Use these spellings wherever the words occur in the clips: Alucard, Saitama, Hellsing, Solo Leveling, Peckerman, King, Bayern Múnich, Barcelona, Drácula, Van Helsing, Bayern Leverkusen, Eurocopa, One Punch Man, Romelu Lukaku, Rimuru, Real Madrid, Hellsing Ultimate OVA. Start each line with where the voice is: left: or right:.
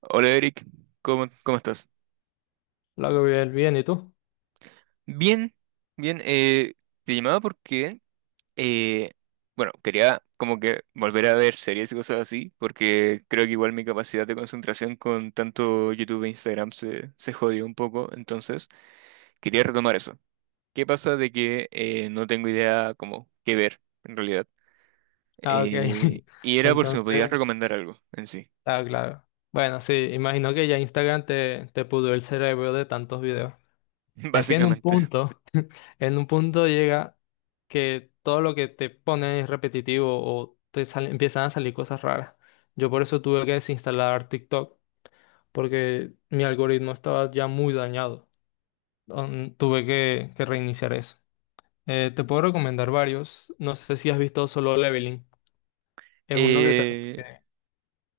right: Hola Eric, ¿cómo estás?
left: Lo hago bien, bien, ¿y tú?
right: Bien, bien. Te llamaba porque, eh, bueno, quería como que volver a ver series y cosas así, porque creo que igual mi capacidad de concentración con tanto YouTube e Instagram se jodió un poco, entonces quería retomar eso. ¿Qué pasa de que no tengo idea como qué ver en realidad?
left: Ah, ok.
right: Y era por si me podías
left: Entonces,
right: recomendar algo en sí,
left: claro. Bueno, sí, imagino que ya Instagram te pudrió el cerebro de tantos videos. Es que
right: básicamente.
left: en un punto llega que todo lo que te ponen es repetitivo o empiezan a salir cosas raras. Yo por eso tuve que desinstalar TikTok, porque mi algoritmo estaba ya muy dañado. Tuve que reiniciar eso. Te puedo recomendar varios. No sé si has visto Solo Leveling. Es uno que te...
right: Eh,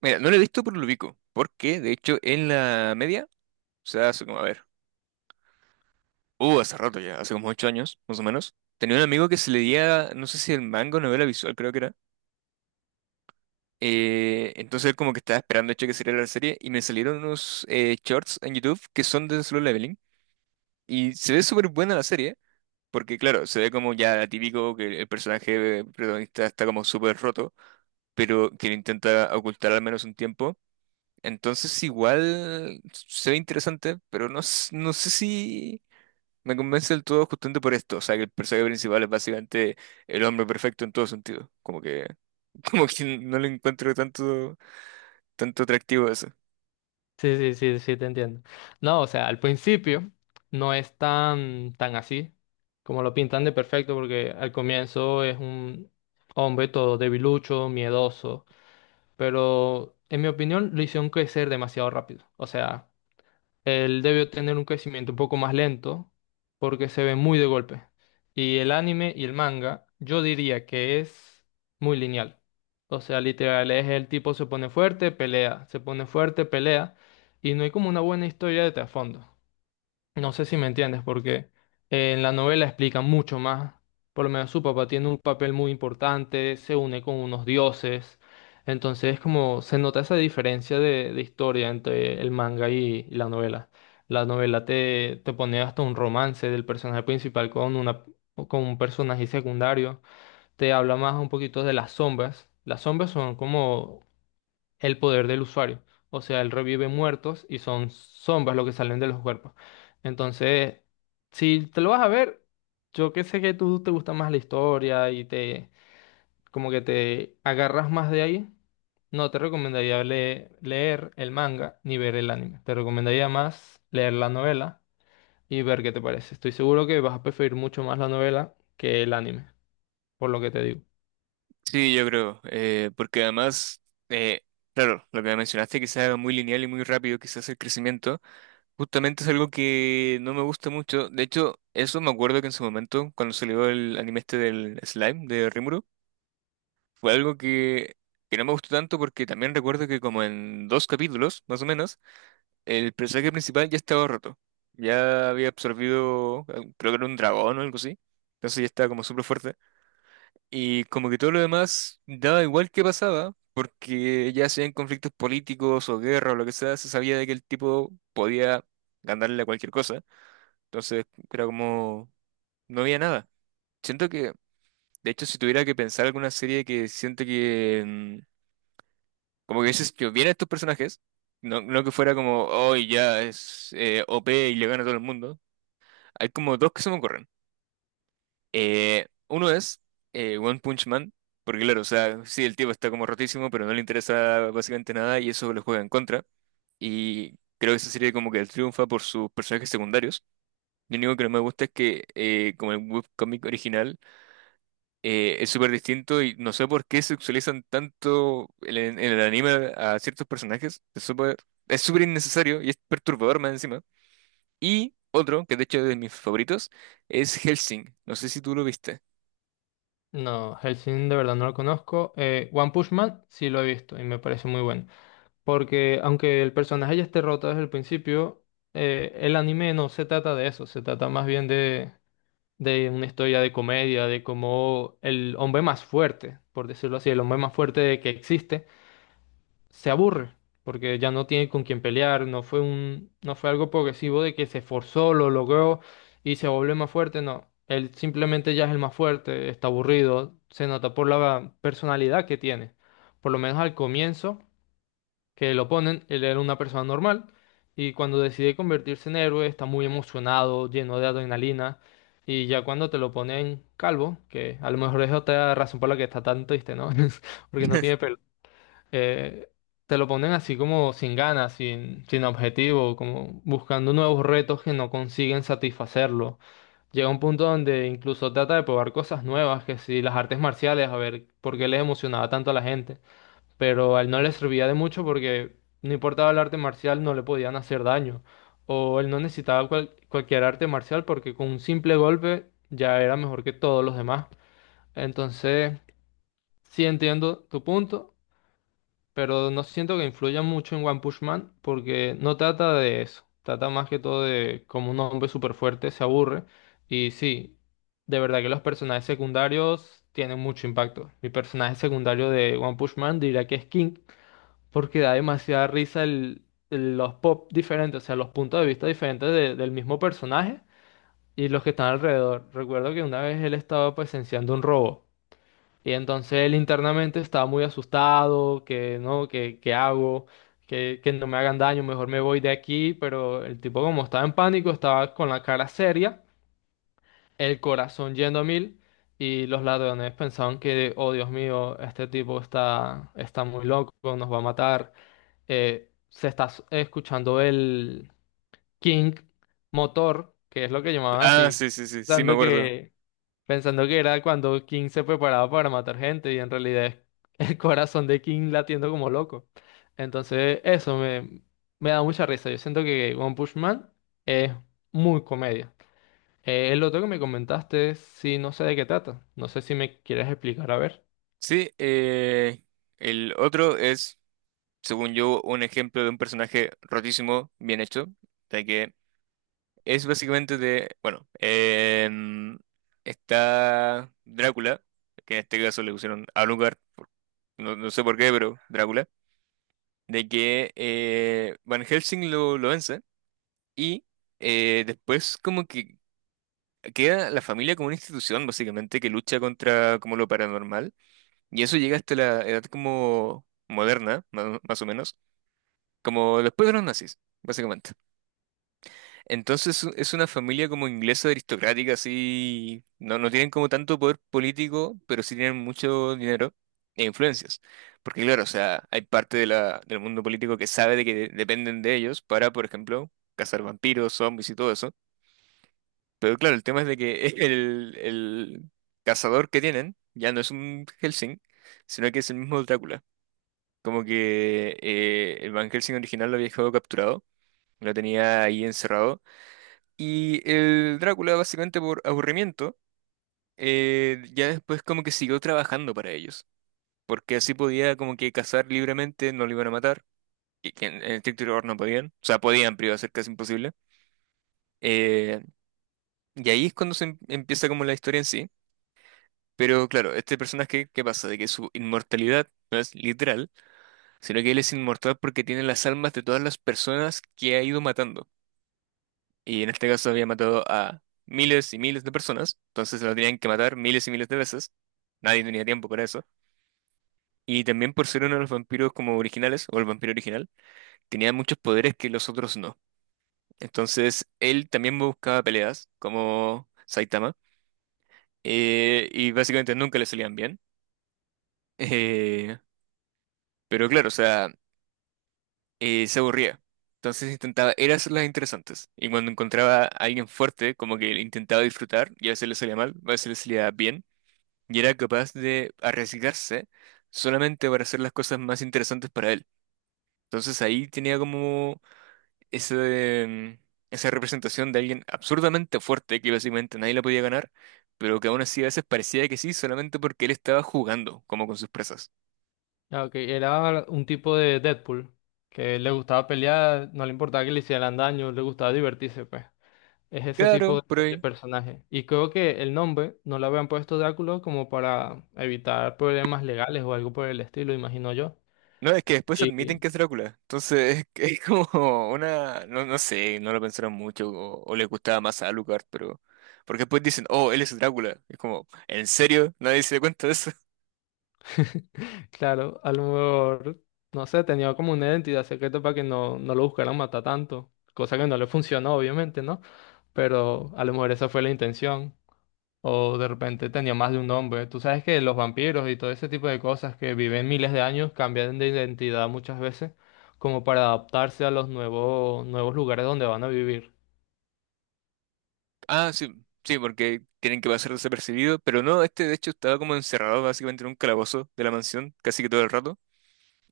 right: Mira, no lo he visto por lo ubico, porque de hecho en la media. O sea, hace como, a ver, hace rato ya, hace como 8 años, más o menos. Tenía un amigo que se leía, no sé si el manga o novela visual, creo que era. Entonces él como que estaba esperando, de hecho, que saliera la serie y me salieron unos shorts en YouTube que son de Solo Leveling. Y se ve súper buena la serie, porque claro, se ve como ya típico que el personaje protagonista está como súper roto, pero que lo intenta ocultar al menos un tiempo. Entonces igual se ve interesante, pero no, no sé si... Me convence del todo justamente por esto, o sea, que el personaje principal es básicamente el hombre perfecto en todo sentido. Como que, como que no le encuentro tanto, tanto atractivo a eso.
left: Sí, sí, sí, sí, te entiendo. No, o sea, al principio no es tan así como lo pintan de perfecto, porque al comienzo es un hombre todo debilucho, miedoso, pero en mi opinión lo hicieron crecer demasiado rápido. O sea, él debió tener un crecimiento un poco más lento porque se ve muy de golpe. Y el anime y el manga, yo diría que es muy lineal. O sea, literal, es el tipo se pone fuerte, pelea, se pone fuerte, pelea, y no hay como una buena historia de trasfondo. No sé si me entiendes, porque en la novela explica mucho más. Por lo menos su papá tiene un papel muy importante, se une con unos dioses. Entonces, como se nota esa diferencia de historia entre el manga y la novela. La novela te pone hasta un romance del personaje principal con una, con un personaje secundario. Te habla más un poquito de las sombras. Las sombras son como el poder del usuario. O sea, él revive muertos y son sombras lo que salen de los cuerpos. Entonces, si te lo vas a ver, yo que sé que tú te gusta más la historia y te como que te agarras más de ahí, no te recomendaría leer el manga ni ver el anime. Te recomendaría más leer la novela y ver qué te parece. Estoy seguro que vas a preferir mucho más la novela que el anime, por lo que te digo.
right: Sí, yo creo, porque además, eh, claro, lo que mencionaste, que sea muy lineal y muy rápido, quizás el crecimiento, justamente es algo que no me gusta mucho. De hecho, eso me acuerdo que en su momento, cuando salió el anime este del Slime de Rimuru, fue algo que no me gustó tanto porque también recuerdo que como en dos capítulos, más o menos. El personaje principal ya estaba roto. Ya había absorbido, creo que era un dragón o algo así. Entonces ya estaba como súper fuerte. Y como que todo lo demás daba igual que pasaba, porque ya sean conflictos políticos o guerra o lo que sea, se sabía de que el tipo podía ganarle a cualquier cosa. Entonces era como, no había nada. Siento que, de hecho, si tuviera que pensar alguna serie que siento que como que dices, yo bien a estos personajes, no, no que fuera como, oh, ya es OP y le gana a todo el mundo. Hay como dos que se me ocurren. Uno es One Punch Man, porque claro, o sea, sí, el tipo está como rotísimo, pero no le interesa básicamente nada y eso lo juega en contra. Y creo que esa serie como que triunfa por sus personajes secundarios. Lo único que no me gusta es que como el webcomic original es súper distinto y no sé por qué sexualizan tanto en el anime a ciertos personajes. Es súper innecesario y es perturbador más encima. Y otro, que de hecho es de mis favoritos, es Helsing. No sé si tú lo viste.
left: No, Hellsing de verdad no lo conozco. One Punch Man sí lo he visto y me parece muy bueno. Porque aunque el personaje ya esté roto desde el principio, el anime no se trata de eso, se trata más bien de una historia de comedia, de cómo el hombre más fuerte, por decirlo así, el hombre más fuerte que existe, se aburre, porque ya no tiene con quién pelear, no fue un, no fue algo progresivo de que se forzó, lo logró y se volvió más fuerte, no. Él simplemente ya es el más fuerte, está aburrido, se nota por la personalidad que tiene. Por lo menos al comienzo que lo ponen, él era una persona normal y cuando decide convertirse en héroe está muy emocionado, lleno de adrenalina y ya cuando te lo ponen calvo, que a lo mejor es otra razón por la que está tan triste, ¿no? Porque no tiene pelo. eh, Te lo ponen así como sin ganas, sin, sin objetivo, como buscando nuevos retos que no consiguen satisfacerlo. Llega un punto donde incluso trata de probar cosas nuevas, que si las artes marciales, a ver por qué les emocionaba tanto a la gente pero a él no le servía de mucho porque no importaba el arte marcial, no le podían hacer daño. O él no necesitaba cualquier arte marcial porque con un simple golpe ya era mejor que todos los demás. Entonces, sí entiendo tu punto, pero no siento que influya mucho en One Punch Man porque no trata de eso. Trata más que todo de cómo un hombre súper fuerte se aburre. Y sí, de verdad que los personajes secundarios tienen mucho impacto. Mi personaje secundario de One Punch Man diría que es King, porque da demasiada risa los pop diferentes, o sea, los puntos de vista diferentes del mismo personaje y los que están alrededor. Recuerdo que una vez él estaba presenciando un robo y entonces él internamente estaba muy asustado, que no, que hago, que no me hagan daño, mejor me voy de aquí, pero el tipo como estaba en pánico, estaba con la cara seria, el corazón yendo a mil. Y los ladrones pensaban que, oh Dios mío, este tipo está muy loco, nos va a matar. Se está escuchando el King Motor, que es lo que llamaban
right: Ah,
left: así,
right: sí, sí, sí, sí, me
left: pensando
right: acuerdo.
left: que, pensando que era cuando King se preparaba para matar gente y en realidad es el corazón de King latiendo como loco. Entonces me da mucha risa. Yo siento que One Punch Man es muy comedia. El otro que me comentaste, sí, no sé de qué trata. No sé si me quieres explicar, a ver.
right: Sí, el otro es, según yo, un ejemplo de un personaje rotísimo, bien hecho, de que es básicamente de, bueno, está Drácula, que en este caso le pusieron a lugar no, no sé por qué, pero Drácula, de que Van Helsing lo vence y después como que queda la familia como una institución básicamente que lucha contra como lo paranormal y eso llega hasta la edad como moderna, más o menos, como después de los nazis, básicamente. Entonces es una familia como inglesa aristocrática, así. No, no tienen como tanto poder político, pero sí tienen mucho dinero e influencias. Porque claro, o sea, hay parte de del mundo político que sabe de que dependen de ellos para, por ejemplo, cazar vampiros, zombies y todo eso. Pero claro, el tema es de que el cazador que tienen ya no es un Helsing, sino que es el mismo Drácula. Como que el Van Helsing original lo había dejado capturado, lo tenía ahí encerrado y el Drácula, básicamente por aburrimiento, ya después como que siguió trabajando para ellos, porque así podía como que cazar libremente, no lo iban a matar, y que en estricto rigor no podían, o sea, podían, pero iba a ser casi imposible. Eh, y ahí es cuando se empieza como la historia en sí, pero claro, este personaje, ¿qué pasa? De que su inmortalidad no es literal, sino que él es inmortal porque tiene las almas de todas las personas que ha ido matando. Y en este caso había matado a miles y miles de personas, entonces lo tenían que matar miles y miles de veces. Nadie tenía tiempo para eso. Y también por ser uno de los vampiros como originales, o el vampiro original, tenía muchos poderes que los otros no. Entonces él también buscaba peleas, como Saitama, y básicamente nunca le salían bien. Eh, pero claro, o sea, se aburría. Entonces intentaba, era hacerlas interesantes. Y cuando encontraba a alguien fuerte, como que intentaba disfrutar, y a veces le salía mal, a veces le salía bien y era capaz de arriesgarse solamente para hacer las cosas más interesantes para él. Entonces ahí tenía como ese, esa representación de alguien absurdamente fuerte que básicamente nadie la podía ganar, pero que aún así a veces parecía que sí solamente porque él estaba jugando como con sus presas.
left: Ah, ok, era un tipo de Deadpool que le gustaba pelear, no le importaba que le hicieran daño, le gustaba divertirse, pues. Es ese
right: Claro,
left: tipo
right: por
left: de
right: ahí.
left: personaje. Y creo que el nombre no lo habían puesto Drácula como para evitar problemas legales o algo por el estilo, imagino yo.
right: No, es que después admiten
left: Y
right: que es Drácula. Entonces es, que es como una... No, no sé, no lo pensaron mucho o le gustaba más a Alucard, pero... Porque después dicen, oh, él es Drácula. Es como, ¿en serio? Nadie se da cuenta de eso.
left: claro, a lo mejor, no sé, tenía como una identidad secreta para que no lo buscaran matar tanto. Cosa que no le funcionó, obviamente, ¿no? Pero a lo mejor esa fue la intención. O de repente tenía más de un nombre. Tú sabes que los vampiros y todo ese tipo de cosas que viven miles de años cambian de identidad muchas veces como para adaptarse a los nuevos, nuevos lugares donde van a vivir.
right: Ah, sí, sí, porque tienen que pasar desapercibido, pero no, este de hecho estaba como encerrado básicamente en un calabozo de la mansión casi que todo el rato.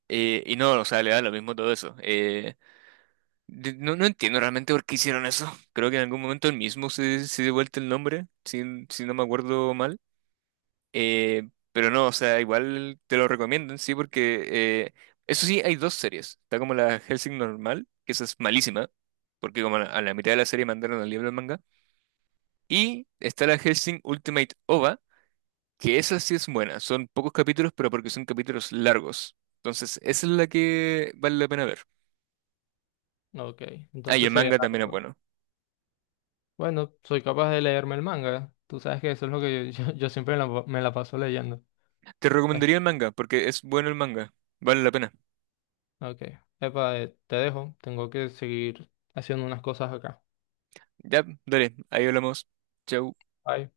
right: Y no, o sea, le da lo mismo todo eso. No, no entiendo realmente por qué hicieron eso. Creo que en algún momento él mismo se dio vuelta el nombre, si no me acuerdo mal. Pero no, o sea, igual te lo recomiendo, en sí, porque eh, eso sí, hay dos series. Está como la Hellsing normal, que esa es malísima, porque como a la mitad de la serie mandaron al libro del manga. Y está la Hellsing Ultimate OVA, que esa sí es buena. Son pocos capítulos, pero porque son capítulos largos. Entonces, esa es la que vale la pena ver.
left: Ok,
right: Ah, y el
left: entonces sería
right: manga también es
left: raro.
right: bueno.
left: Bueno, soy capaz de leerme el manga. Tú sabes que eso es lo que yo, yo siempre me la paso leyendo.
right: Te
left: Es-
right: recomendaría el manga, porque es bueno el manga. Vale la pena.
left: Ok, epa, te dejo. Tengo que seguir haciendo unas cosas acá.
right: Ya, dale, ahí hablamos. Chau.
left: Bye.